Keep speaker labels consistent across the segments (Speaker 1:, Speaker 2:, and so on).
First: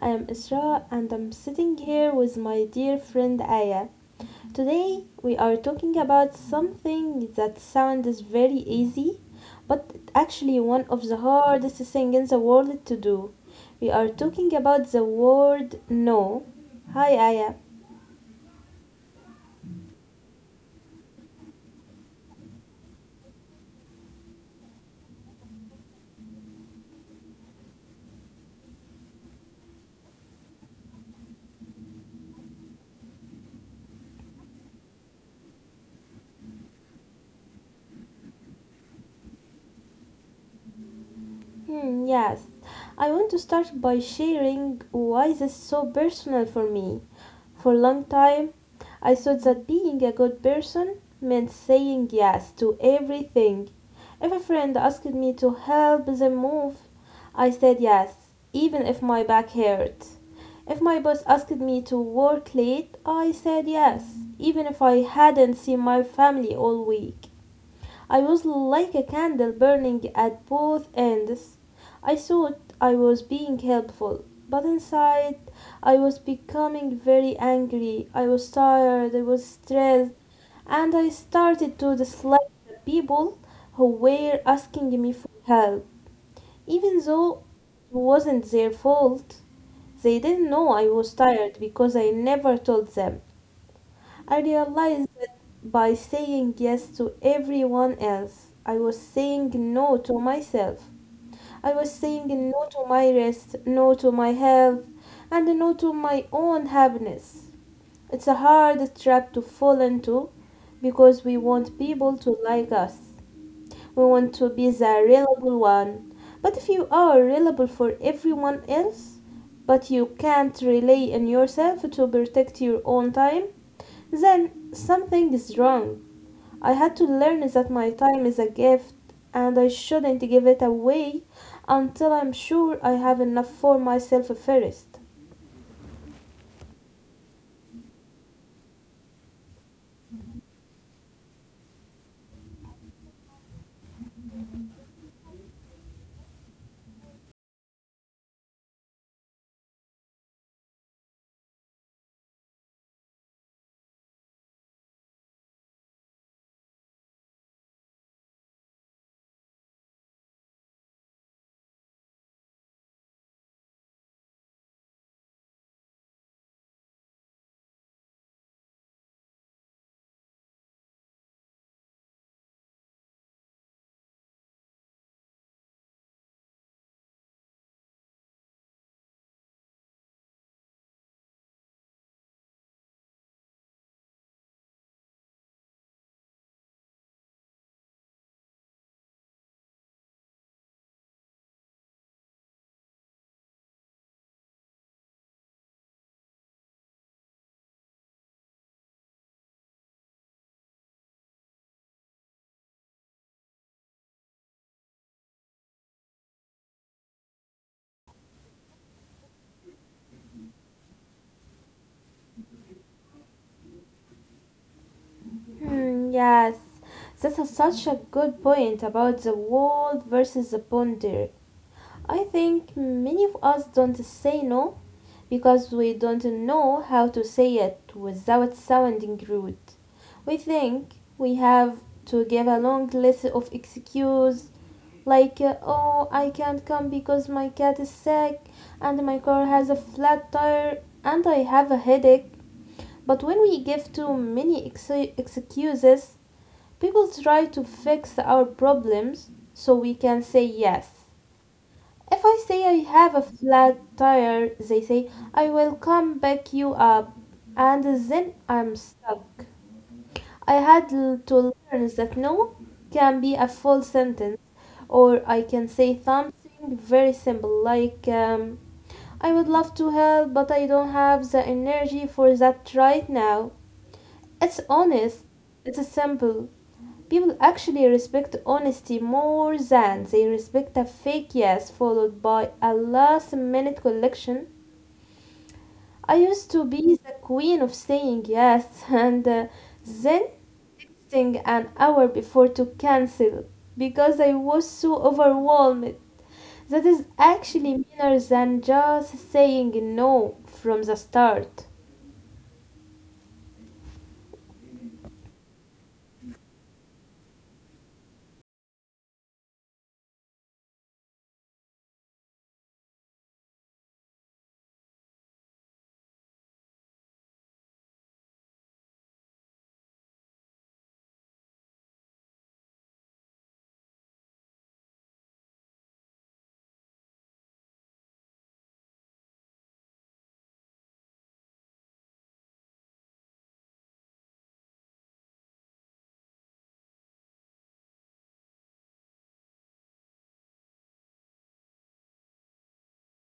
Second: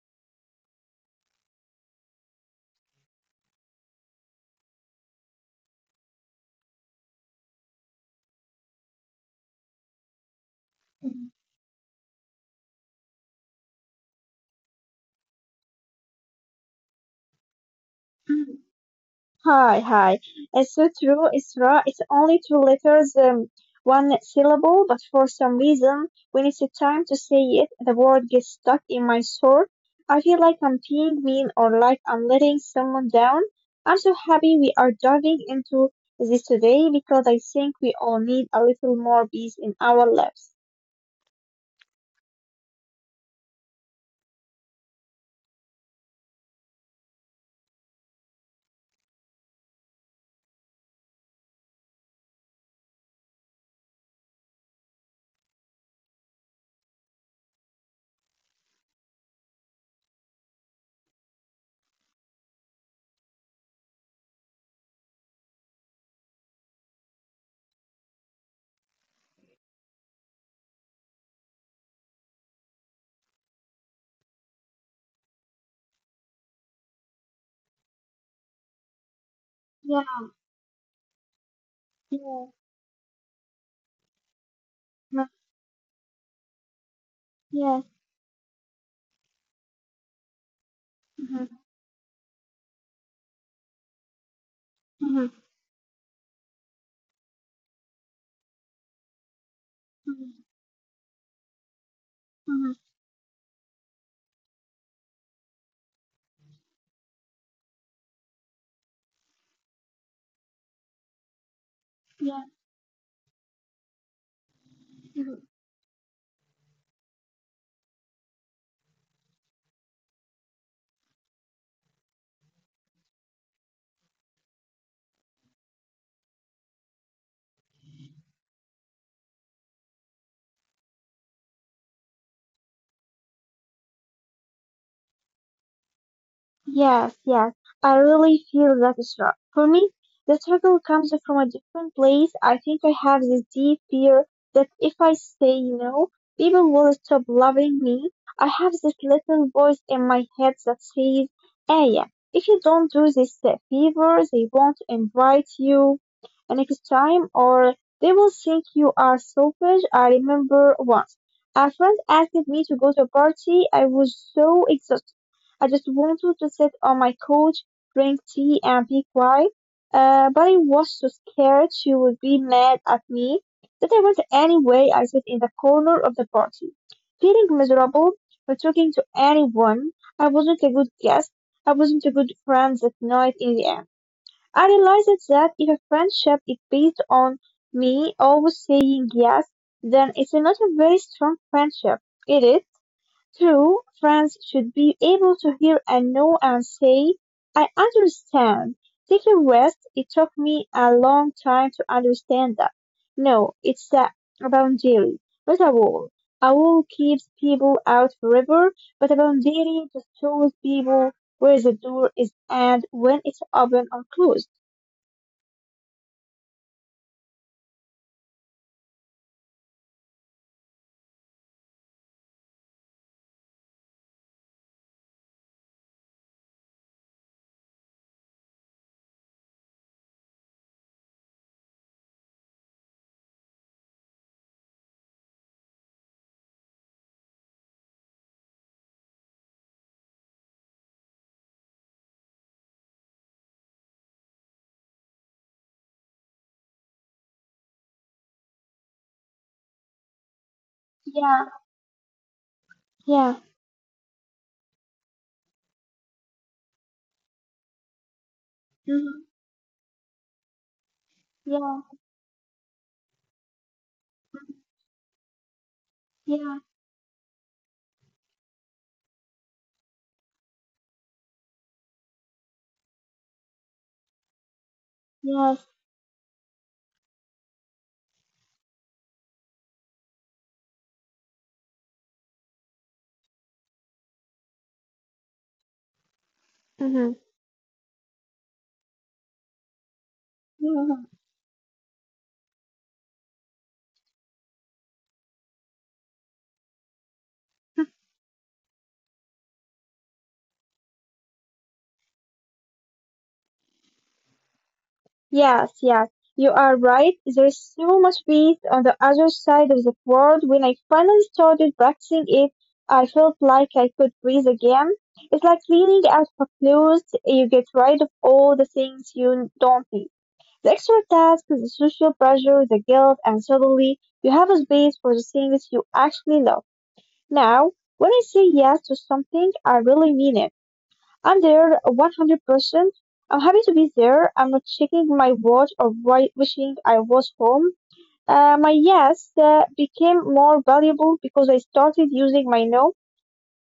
Speaker 1: I am Isra, and I'm sitting here with my dear friend Aya. Today, we are talking about something that sounds very easy, but actually one of the
Speaker 2: Mm.
Speaker 1: hardest things in the world to do. We are talking about the word no. Hi, Aya.
Speaker 2: Hi, hi. It's so true, Isra. It's only two letters, one syllable, but for some reason, when it's time to say it, the word gets stuck in my throat. I feel like I'm being mean or like I'm letting someone down. I'm so happy we are diving into this today because I think we all need a little more peace in our lives.
Speaker 1: Hmm, yes, I want to start by sharing why this is so personal for me. For a long time, I thought that being a good person meant saying yes to everything. If a friend asked me to help them move, I said yes, even if my back hurt. If my boss asked me to work late, I said yes, even if I hadn't seen my family all week. I was like a candle burning at both ends. I thought I was being helpful, but inside I was becoming very angry. I was tired, I was
Speaker 2: Yeah,
Speaker 1: stressed, and I started to
Speaker 2: yeah,
Speaker 1: dislike the people who were
Speaker 2: yeah,
Speaker 1: asking me for help, even though
Speaker 2: yes,
Speaker 1: it wasn't their fault. They didn't know I
Speaker 2: mhm,
Speaker 1: was tired because I never told them. I
Speaker 2: mhm,
Speaker 1: realized that by saying yes to everyone else, I was saying
Speaker 2: mhm,
Speaker 1: no to myself. I was saying
Speaker 2: mhm,
Speaker 1: no to my rest, no to my health, and no to my own happiness. It's a hard trap to fall into because we want
Speaker 2: yeah.
Speaker 1: people to like us. We want to be the reliable one. But if you are reliable for everyone else, but you can't rely on yourself to protect your own time, then something is wrong. I had to learn that my time is a gift and I shouldn't give it away until I'm sure I have enough for myself first.
Speaker 2: Yes, yes, I really feel that struggle. For me, the struggle comes from a different place. I think I have this deep fear that if I say no, people will stop loving me. I have this little voice in my head that says, "Aya, if you don't do this favor, they won't invite you next time, or they will think you are selfish." I remember once, a friend asked me to go to a party. I was so exhausted I just wanted to sit on my couch, drink tea, and be quiet. But I was so scared she would be mad at me that I went anyway. I sat in the corner of the party, feeling miserable, not talking to anyone. I wasn't a good guest. I wasn't a good friend that night. In the end, I realized that if a friendship is based on me always saying yes, then it's not a very strong friendship. It is. Two, friends should be able to hear and know and say, "I understand. Take a rest." It took me a long time to understand that. No, it's a boundary, not a wall. A wall keeps people out forever, but a boundary just shows people where the door is and when it's open or closed.
Speaker 1: Hmm, yes, that is such a good point about the world versus the ponder. I think many of us don't say no because we don't know how to say it without sounding rude. We think we have to give a long list of excuses like, oh, I can't come because my cat is sick and my car has a flat tire and I have a headache. But when we give too many excuses, people try to fix our problems so we can say yes.
Speaker 2: Yeah,
Speaker 1: If I say I
Speaker 2: yeah,
Speaker 1: have a flat tire, they say, I will come back you up, and then
Speaker 2: mhm,
Speaker 1: I'm stuck. I had
Speaker 2: yeah,
Speaker 1: to learn that no can be a full
Speaker 2: mhm,
Speaker 1: sentence, or I can say
Speaker 2: yeah,
Speaker 1: something very simple like, I would love to help, but I don't have the energy for that right now. It's
Speaker 2: yes,
Speaker 1: honest, it's simple. People actually respect honesty more than they respect a fake yes followed by a last minute collection. I used
Speaker 2: mhm,
Speaker 1: to be the queen of saying yes and then
Speaker 2: yeah.
Speaker 1: texting an hour before to cancel because I was so overwhelmed. That is actually meaner than just saying no from the start.
Speaker 2: Yes, yes, you are right. There's so much peace on the other side of the world. When I finally started practicing it, I felt like I could breathe again. It's like cleaning out for clothes. You get rid of all the things you don't need. The extra tasks, the social pressure, the guilt, and suddenly you have a space for the things you actually love. Now, when I say yes to something, I really mean it. I'm there 100%. I'm happy to be there. I'm not checking my watch or wishing I was home. My yes became more valuable because I started using my no.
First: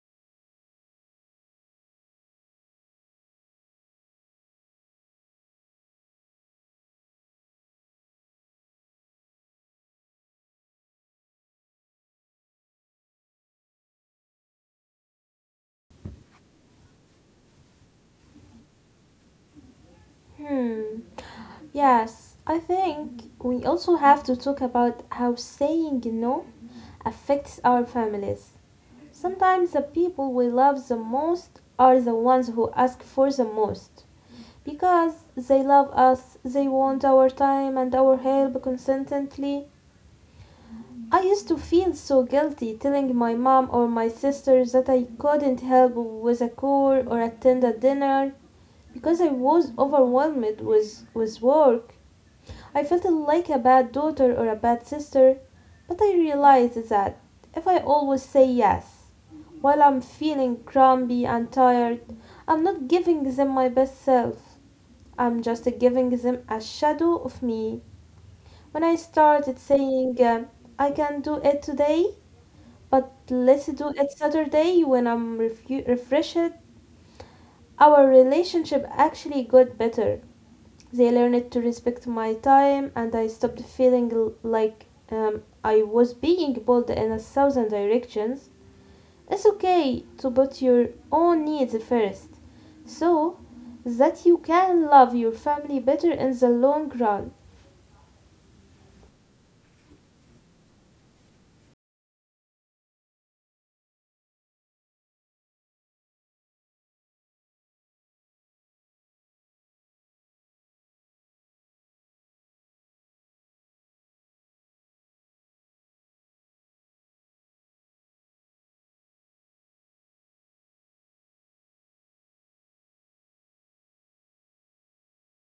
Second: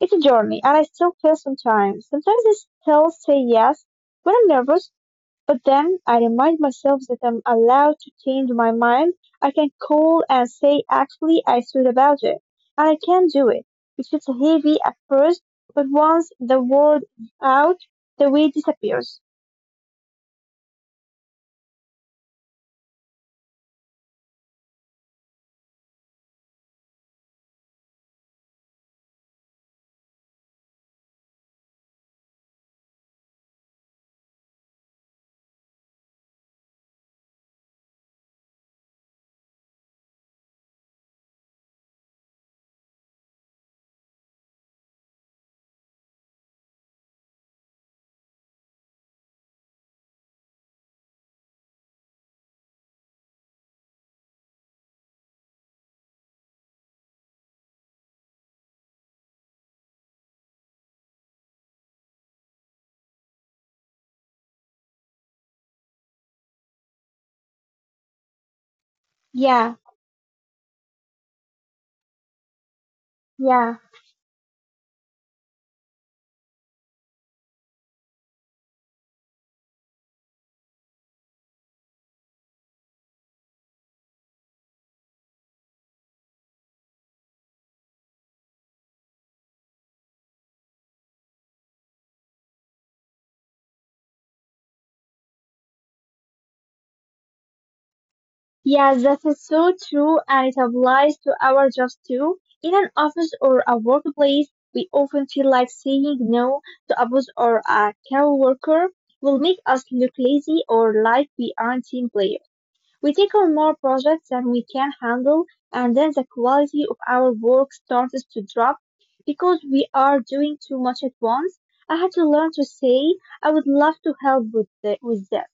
Speaker 2: It's a journey, and I still fail sometimes. Sometimes I still say yes when I'm nervous, but then I remind myself that I'm allowed to change my mind. I can call and say, "Actually, I thought about it, and I can do it." It feels heavy at first, but once the word is out, the weight disappears.
Speaker 1: Hmm. Yes, I think we also have to talk about how saying no affects our families. Sometimes the people we love the most are the ones who ask for the most. Because they love us, they want our time and our help constantly. I used to feel so guilty telling my mom or my sisters that I couldn't help with a chore or attend a dinner because I was overwhelmed with work. I felt like a bad daughter or a bad sister, but I realized that if I always say yes while I'm feeling grumpy and tired, I'm not giving them my best self. I'm just giving them a shadow of me. When I started
Speaker 2: Yeah,
Speaker 1: saying, I can do it today, but let's
Speaker 2: yeah,
Speaker 1: do it Saturday when I'm refreshed, our relationship actually got better. They learned to respect my time, and I stopped feeling like I was being pulled in a thousand directions. It's okay to put your own needs first so that you can love your family better in the long run.
Speaker 2: yeah, that is so true, and it applies to our jobs too. In an office or a workplace, we often feel like saying no to a boss or a coworker will make us look lazy or like we aren't team players. We take on more projects than we can handle, and then the quality of our work starts to drop because we are doing too much at once. I had to learn to say, "I would love to help with, with this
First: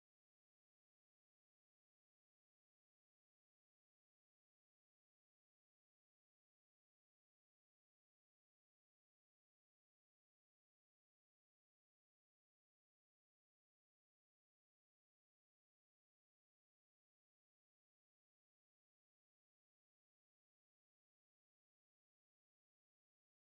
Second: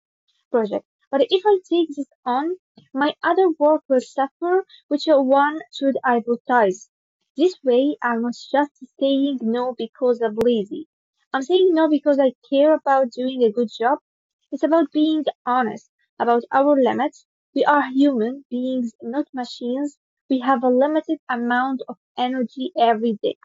Speaker 2: project. But if I take this on, my other work will suffer. Which one should I prioritize?" This way, I'm not just saying no because I'm lazy. I'm saying no because I care about doing a good job. It's about being honest about our limits. We are human beings, not machines. We have a limited amount of energy every day,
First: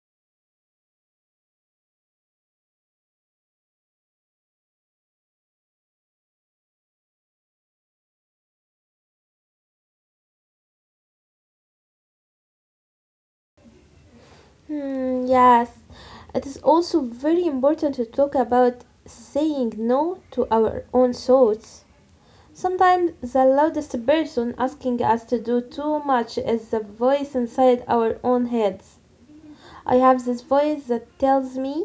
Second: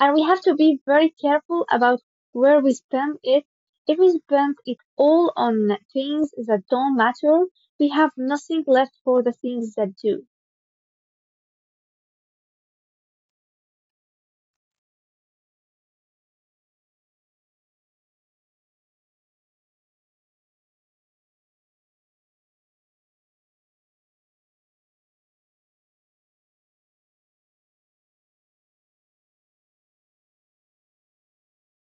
Speaker 2: and we have to be very careful about where we spend it. If we spend it all on things that don't matter, we have nothing left for the things that do.
Speaker 1: Hmm, yes, it is also very important to talk about saying no to our own thoughts. Sometimes the loudest person asking us to do too much is the voice inside our own heads. I have this voice that tells me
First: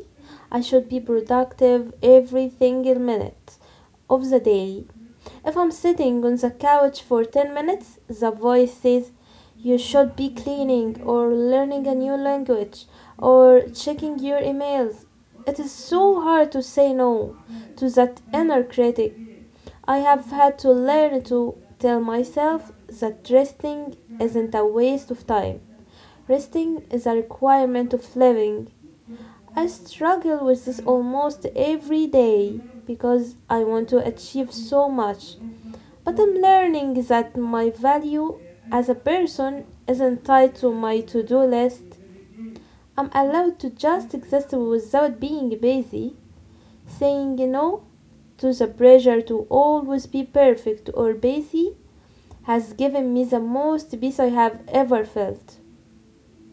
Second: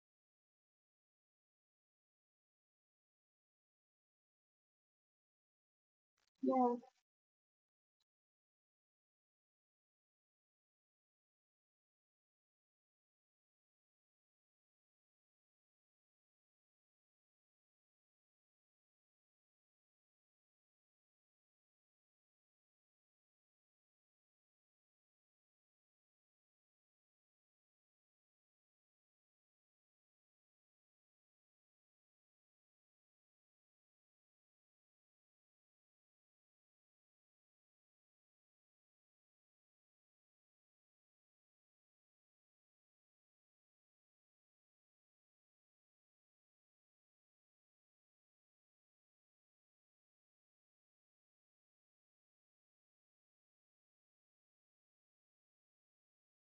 Speaker 1: I should be productive every single minute of the day. If I'm sitting on the couch for 10 minutes, the voice says, you should be cleaning or learning a new language or checking your emails. It is so hard to say no to that inner critic. I have had to learn to tell myself that resting isn't a waste of time. Resting is a requirement of living. I struggle with this almost every day because I want to achieve so much. But I'm learning that my value as a person isn't tied to my to do list. I'm allowed to just exist without being busy. Saying no to the pressure to always be perfect or busy has given me the most peace I have ever felt.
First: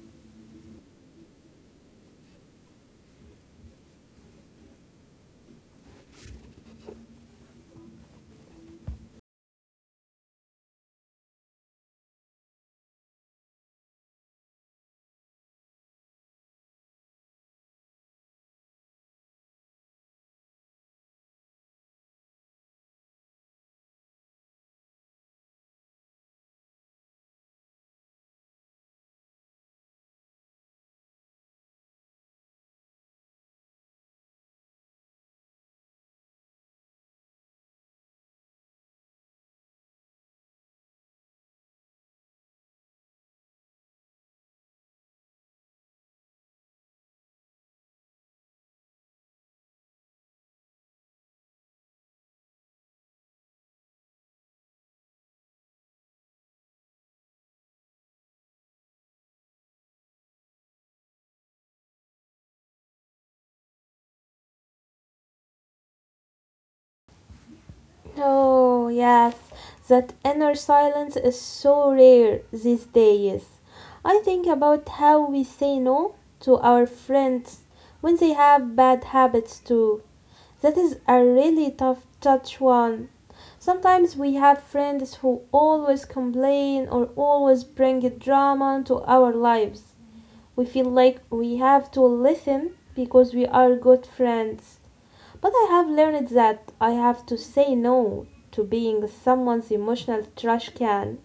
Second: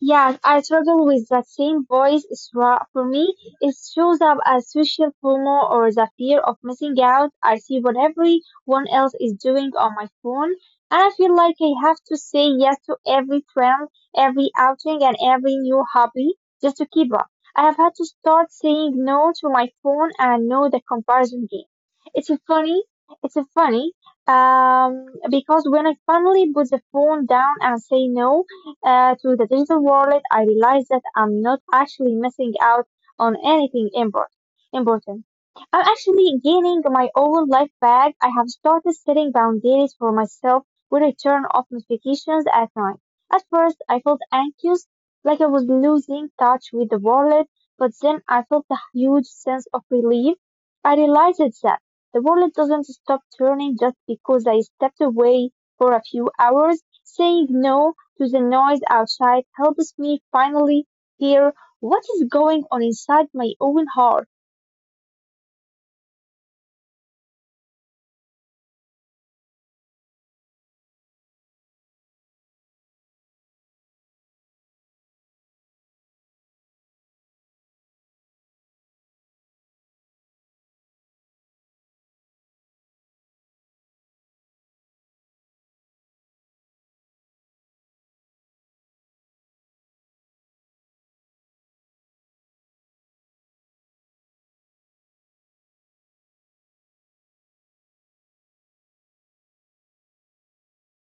Speaker 2: Yes, I struggle with that same voice. It's raw. For me, it shows up as social FOMO, or the fear of missing out. I see what everyone else is doing on my phone, and I feel like I have to say yes to every trend, every outing, and every new hobby just to keep up. I have had to start saying no to my phone and no the comparison game. It's a funny, it's a funny, because when I finally put the phone down and say no, to the digital world, I realized that I'm not actually missing out on anything important. I'm actually gaining my own life back. I have started setting boundaries for myself with I turn off notifications at night. At first, I felt anxious, like I was losing touch with the world, but then I felt a huge sense of relief. I realized that the world doesn't stop turning just because I stepped away for a few hours. Saying no to the noise outside helps me finally hear what is going on inside my own heart.
Speaker 1: Oh, yes, that inner silence is so rare these days. I think about how we say no to our friends when they have bad habits too. That is a really tough touch one. Sometimes we have friends who always complain or always bring drama into our lives. We feel like we have to listen because we are good friends. But I have learned that I have to say no to being someone's emotional trash can.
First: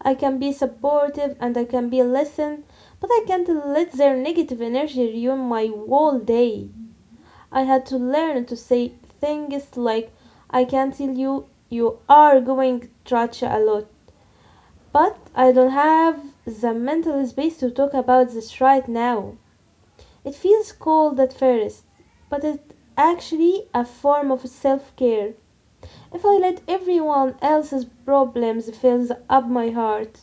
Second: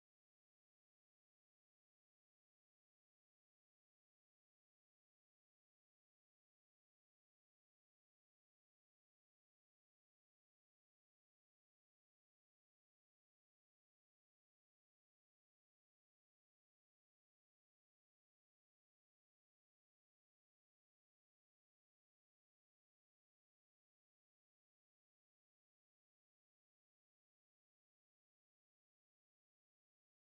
Speaker 1: I can be supportive and I can be listen, but I can't let their negative energy ruin my whole day. I had to learn to say things like, I can tell you you are going trash a lot, but I don't have the mental space to talk about this right now. It feels cold at first, but it's actually a form of self care. If I let everyone else's problems fill up my heart,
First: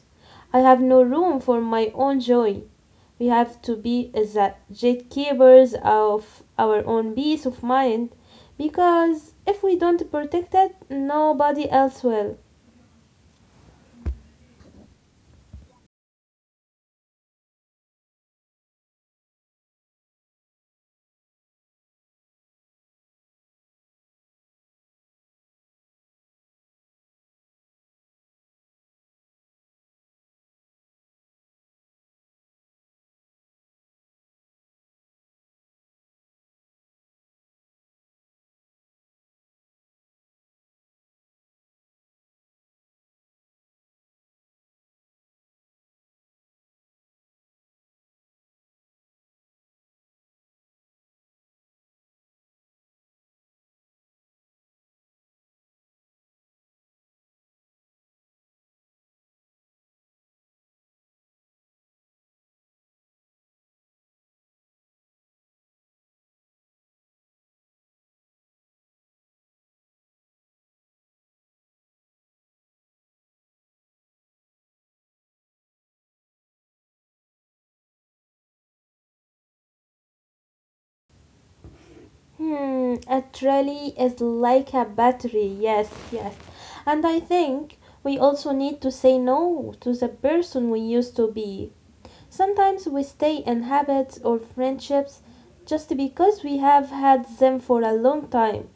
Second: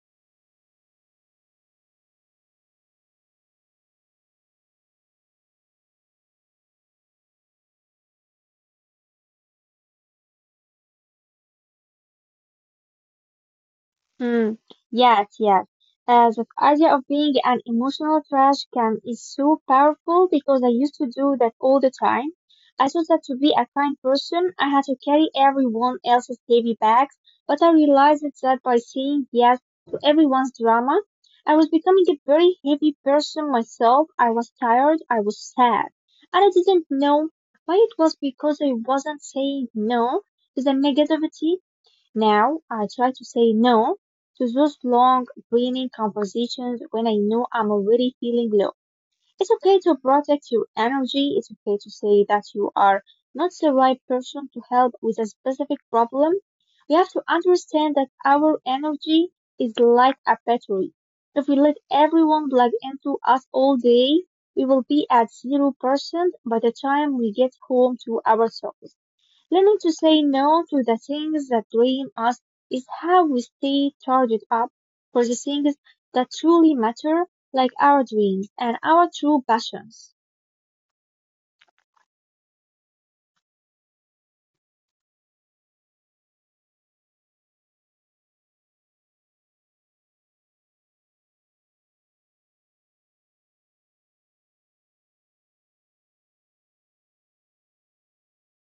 Speaker 1: I have no room for my own joy. We have to be the gatekeepers of our own peace of mind because if we don't protect it, nobody else will.
Speaker 2: Mm, yes, yes. The idea of being an emotional trash can is so powerful because I used to do that all the time. I thought that to be a kind person, I had to carry everyone else's heavy bags, but I realized that by saying yes to everyone's drama, I was becoming a very heavy person myself. I was tired, I was sad, and I didn't know why. It was because I wasn't saying no to the negativity. Now I try to say "no" to those long, draining conversations when I know I'm already feeling low. It's okay to protect your energy. It's okay to say that you are not the right person to help with a specific problem. We have to understand that our energy is like a battery. If we let everyone plug into us all day, we will be at 0% by the time we get home to ourselves. Learning to say no to the things that drain us is how we stay charged up for the things that truly matter, like our dreams and our true passions.
Speaker 1: Hmm, a really is like a battery. Yes, yes. And I think we also need to say no to the person we used to be. Sometimes we stay in habits or friendships just because we have had them for a long time.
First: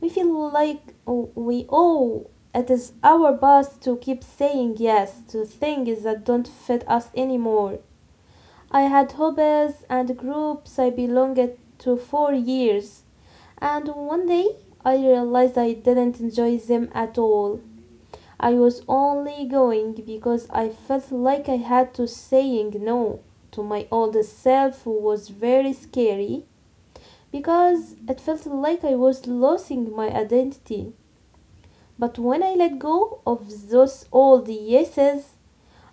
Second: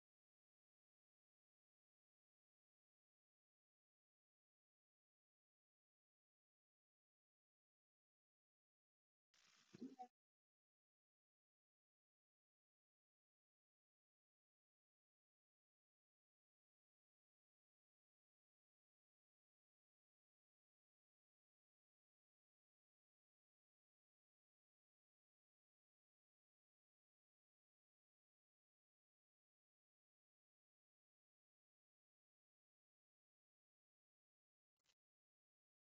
Speaker 1: We feel like we owe it is our past to keep saying yes to things that don't fit us anymore. I had hobbies and groups I belonged to for years, and one day I realized I didn't enjoy them at all. I was only going because I felt like I had to saying no to my old self who was very scary because it felt like I was losing my identity. But when I let go of those old yeses,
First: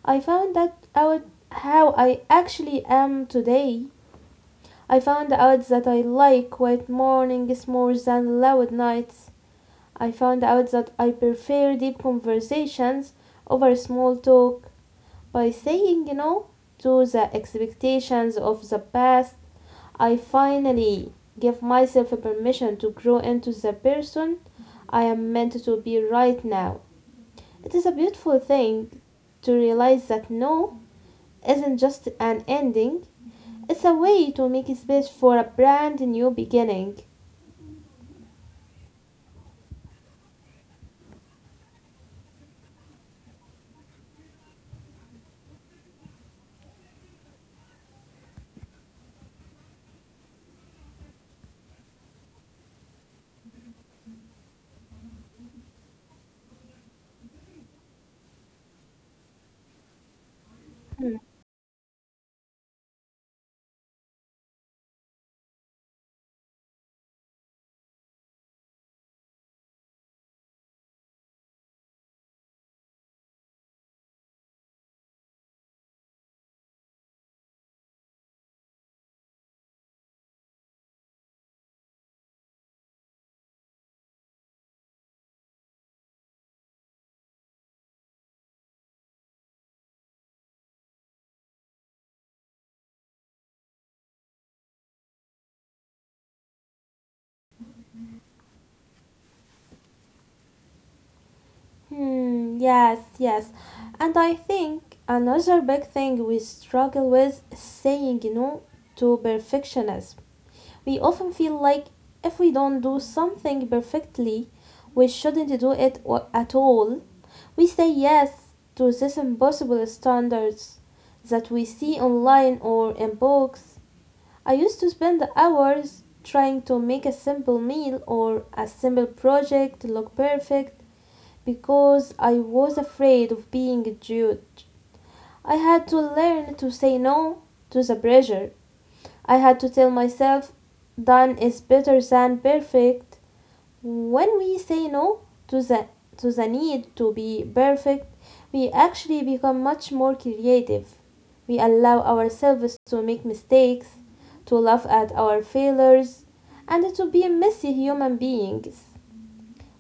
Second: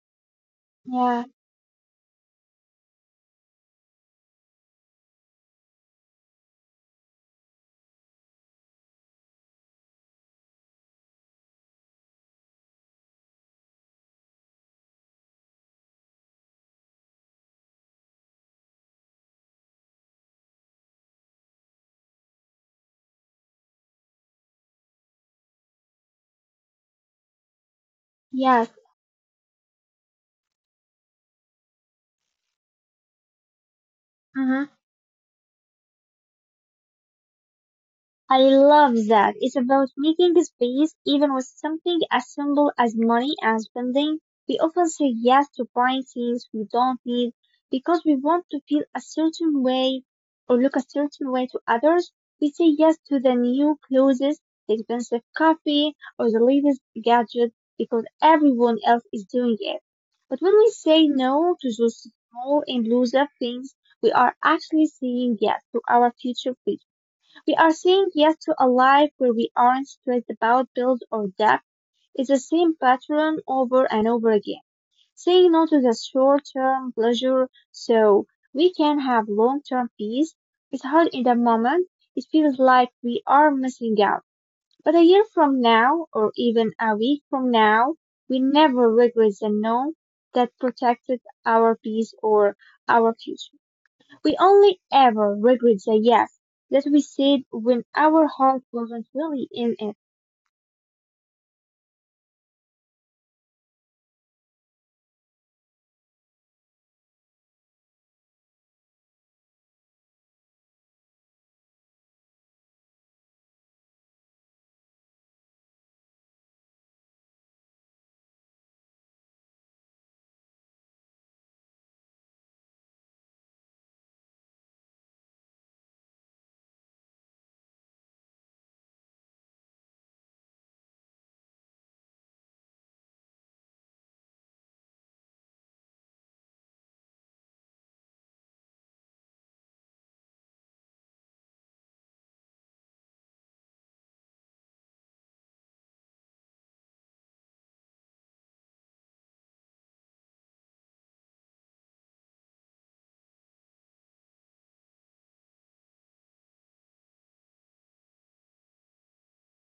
Speaker 1: I found that out
Speaker 2: Yeah,
Speaker 1: how I actually am today. I found out that I like quiet mornings more than loud nights. I found out that I prefer deep conversations over small talk. By saying no to the expectations of the past, I finally give myself permission to grow into the person I am meant to be right now. It is a beautiful
Speaker 2: yes,
Speaker 1: thing to realize that no isn't just an ending, it's a way to
Speaker 2: mhm.
Speaker 1: make space for a brand new beginning.
Speaker 2: I love that. It's about making space even with something as simple as money and spending. We often say yes to buying things we don't need because we want to feel a certain way or look a certain way to others. We say yes to the new clothes, the expensive coffee, or the latest gadget because everyone else is doing it. But when we say
Speaker 1: Hmm.
Speaker 2: no to those small and loose things, we are actually saying yes to our future freedom. We are saying yes to a life where we aren't stressed about bills or debt. It's the same pattern over and over again. Saying no to the short term pleasure so we can have long term peace. It's hard in the moment. It feels like we are missing out. But a year from now, or even a week from now, we never regret the no that protected our peace or our future. We only ever regret the yes that we said when our heart wasn't really in it.
Speaker 1: Hmm, yes, yes. And I think another big thing we struggle with is saying no to perfectionism. We often feel like if we don't do something perfectly, we shouldn't do it at all. We say yes to these impossible standards that we see online or in books. I used to spend hours trying to make a simple meal or a simple project look perfect because I was afraid of being judged. I had to learn to say no to the pressure. I had to tell myself, done is better than perfect. When we say no to the, to the need to be perfect, we actually become much more creative. We allow ourselves to make mistakes, to laugh at our failures, and to be messy human beings.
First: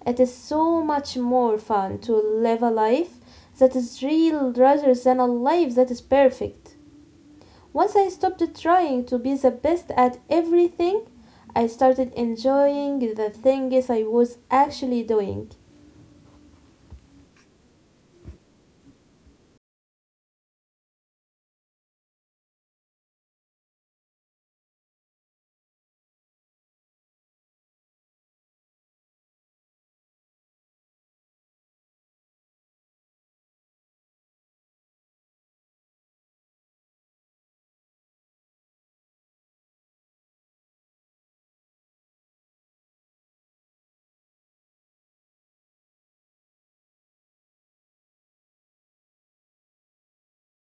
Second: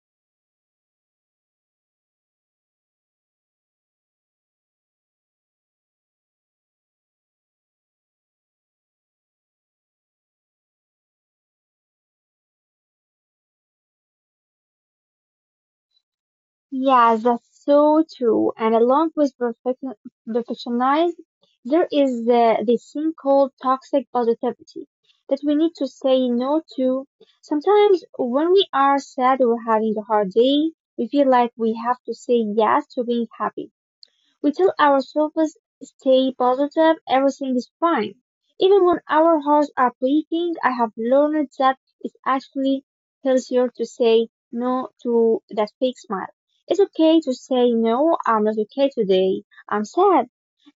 Speaker 1: It is so much more fun to live a life that is real rather than a life that is perfect. Once I stopped trying to be the best at everything, I started enjoying the things I was actually doing.
Speaker 2: Yeah, that's so true. And along with perfection, perfectionism, there is this thing called toxic positivity that we need to say no to. Sometimes when we are sad or having a hard day, we feel like we have to say yes to being happy. We tell ourselves, "Stay positive, everything is fine." Even when our hearts are breaking, I have learned that it's actually healthier to say no to that fake smile. It's okay to say, "No, I'm not okay today. I'm sad.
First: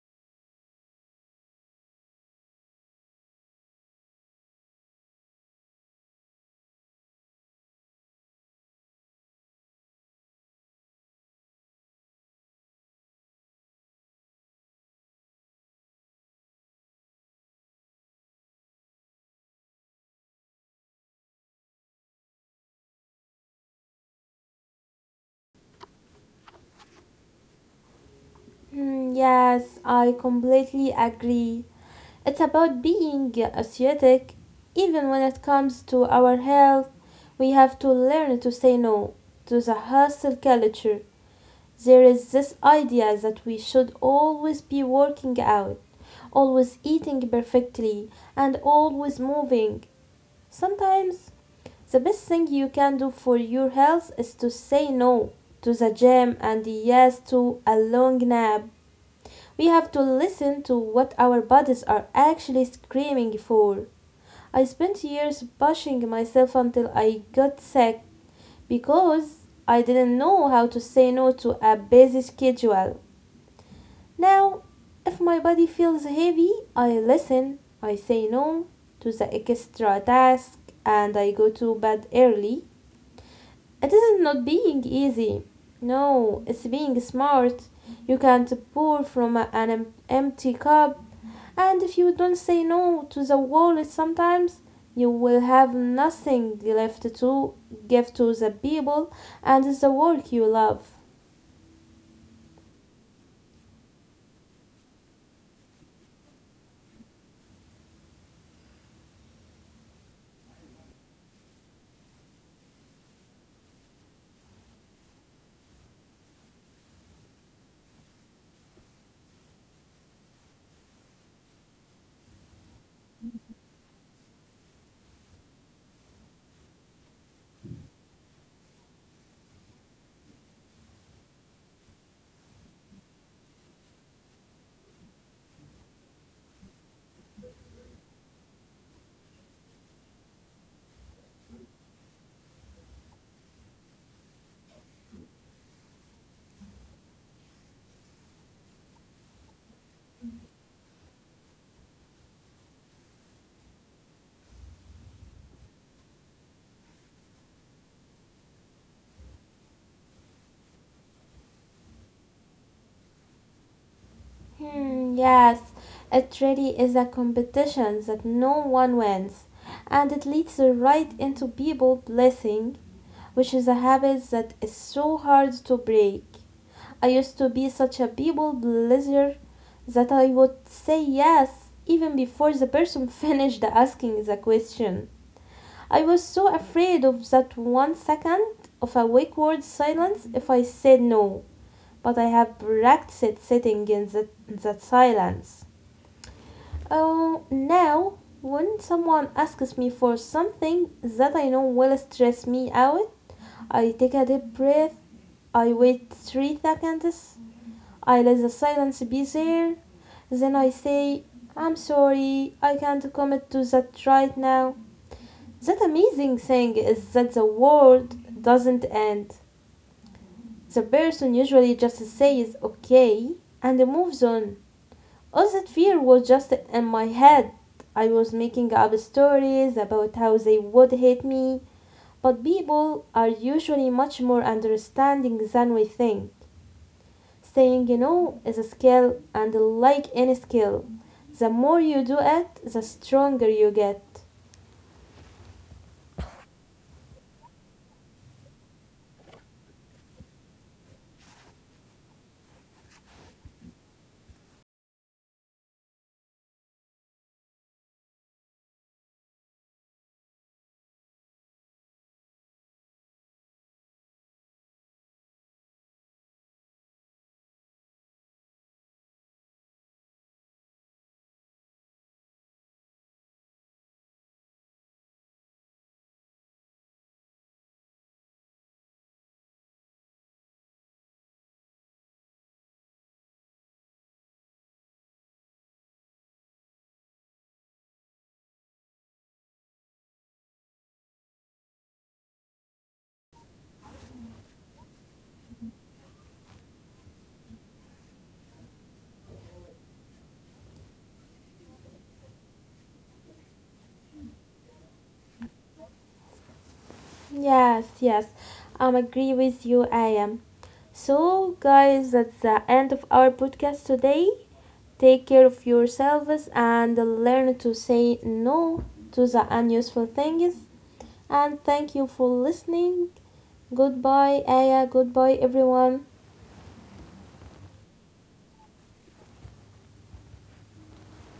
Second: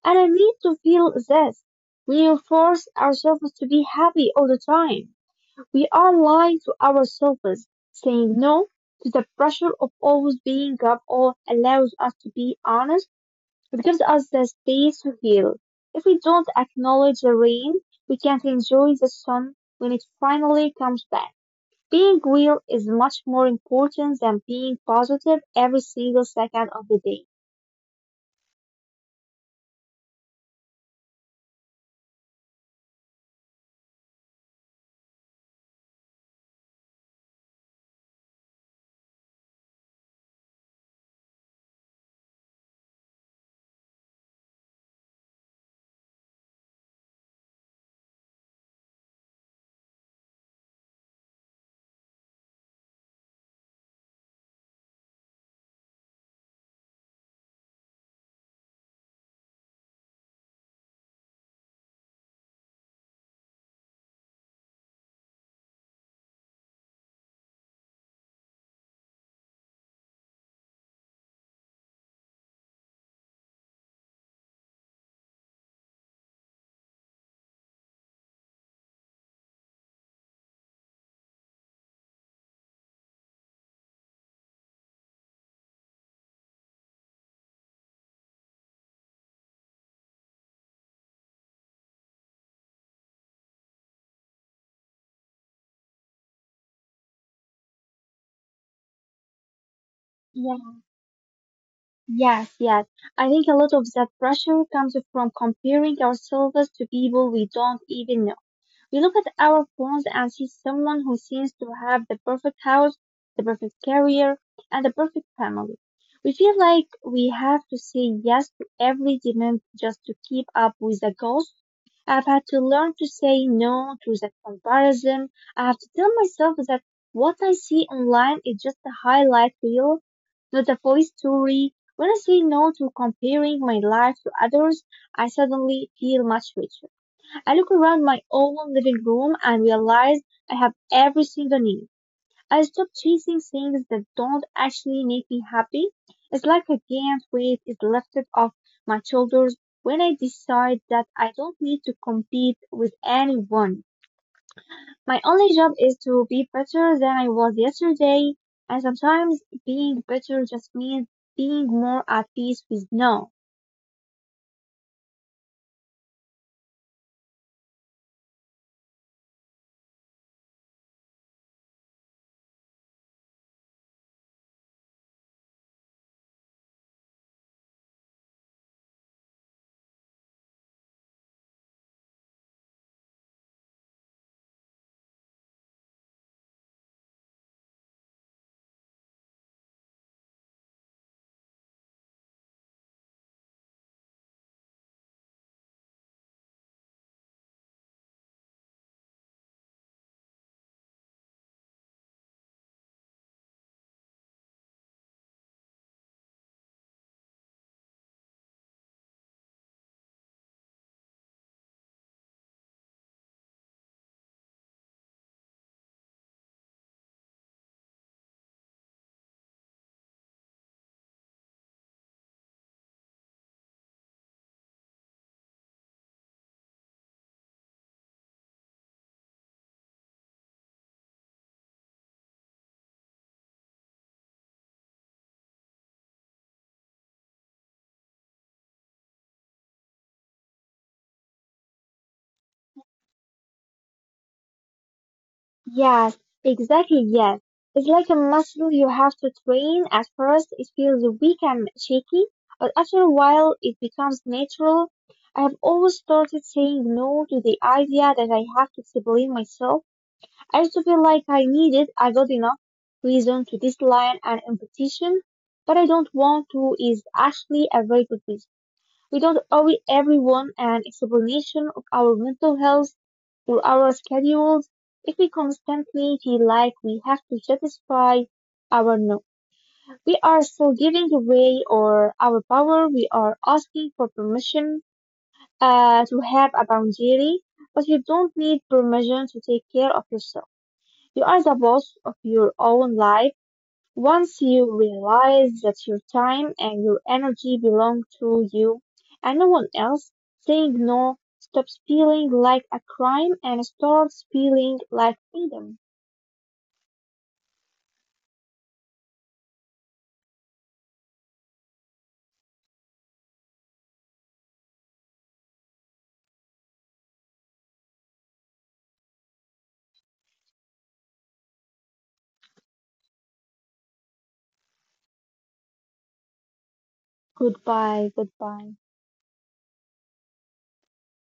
Speaker 2: And I need to feel this." We force ourselves to be happy all the time. We are lying to ourselves. Saying no to the pressure of always being up or allows us to be honest. It gives us the space to heal. If we don't acknowledge the rain, we can't enjoy the sun when it finally comes back. Being real is much more important than being positive every single second of the day.
Speaker 1: Hmm, yes, I completely agree. It's about being aesthetic. Even when it comes to our health, we have to learn to say no to the hustle culture. There is this idea that we should always be working out, always eating perfectly, and always moving. Sometimes the best thing you can do for your health is to say no to the gym and yes to a long nap. We have to listen to what our bodies are actually screaming for. I spent years pushing myself until I got sick because I didn't know how to say no to a busy schedule. Now, if my body feels heavy, I listen, I say no to the extra task, and I go to bed early. It isn't not being easy. No, it's being smart. You can't pour from empty cup. And if you don't say no to the world sometimes, you will have nothing left to give to the people and the work you
Speaker 2: Yeah.
Speaker 1: love.
Speaker 2: Yes, yes. I think a lot of that pressure comes from comparing ourselves to people we don't even know. We look at our phones and see someone who seems to have the perfect house, the perfect career, and the perfect family. We feel like we have to say yes to every demand just to keep up with the goals. I've had to learn to say no to that comparison. I have to tell myself that what I see online is just a highlight reel, not the full story. When I say no to comparing my life to others, I suddenly feel much richer. I looked around my own living room and realized I have everything I need. I stopped chasing things that don't actually make me happy. It's like a giant weight is lifted off my shoulders when I decide that I don't need to compete with anyone. My only job is to be better than I was yesterday, and sometimes being better just means being more at peace with no.
Speaker 1: Hmm, yes, it really is a competition that no one wins, and it leads right into people blessing, which is a habit that is so hard to break. I used to be such a people pleaser that I would say yes even before the person finished asking the question. I was so afraid of that one second of a awkward silence if I said no. But I have practiced sitting that silence. Oh, now when someone asks me for something that I know will stress me out, I take a deep breath. I wait 3 seconds. I let the silence be there. Then I say, I'm sorry, I can't commit to that right now. That amazing thing is that the world doesn't end. The person usually just says okay and moves on. All that fear was just in my head. I was making up stories about how they would hate me. But people are usually much more understanding than we think. Saying you know is a skill, and like any skill, the more you do it, the stronger you get.
Speaker 2: Yes, exactly. Yes. It's like a muscle you have to train. At first, it feels weak and shaky, but after a while, it becomes natural. I have always started saying no to the idea that I have to explain myself. I used to feel like I needed a good enough reason to decline an invitation, but "I don't want to" is actually a very good reason. We don't owe everyone an explanation of our mental health or our schedules. If we constantly feel like we have to satisfy our no, we are still giving away or our power. We are asking for permission to have a boundary, but you don't need permission to take care of yourself. You are the boss of your own life. Once you realize that your time and your energy belong to you and no one else, saying no stops feeling like a crime and starts feeling like freedom.
Speaker 1: Yes, yes, I am agree with you, I am. So, guys, that's the end of our podcast today. Take care of yourselves and learn to say no to the unuseful things. And thank you for listening. Goodbye, Aya. Goodbye, everyone.
Speaker 2: Goodbye, goodbye.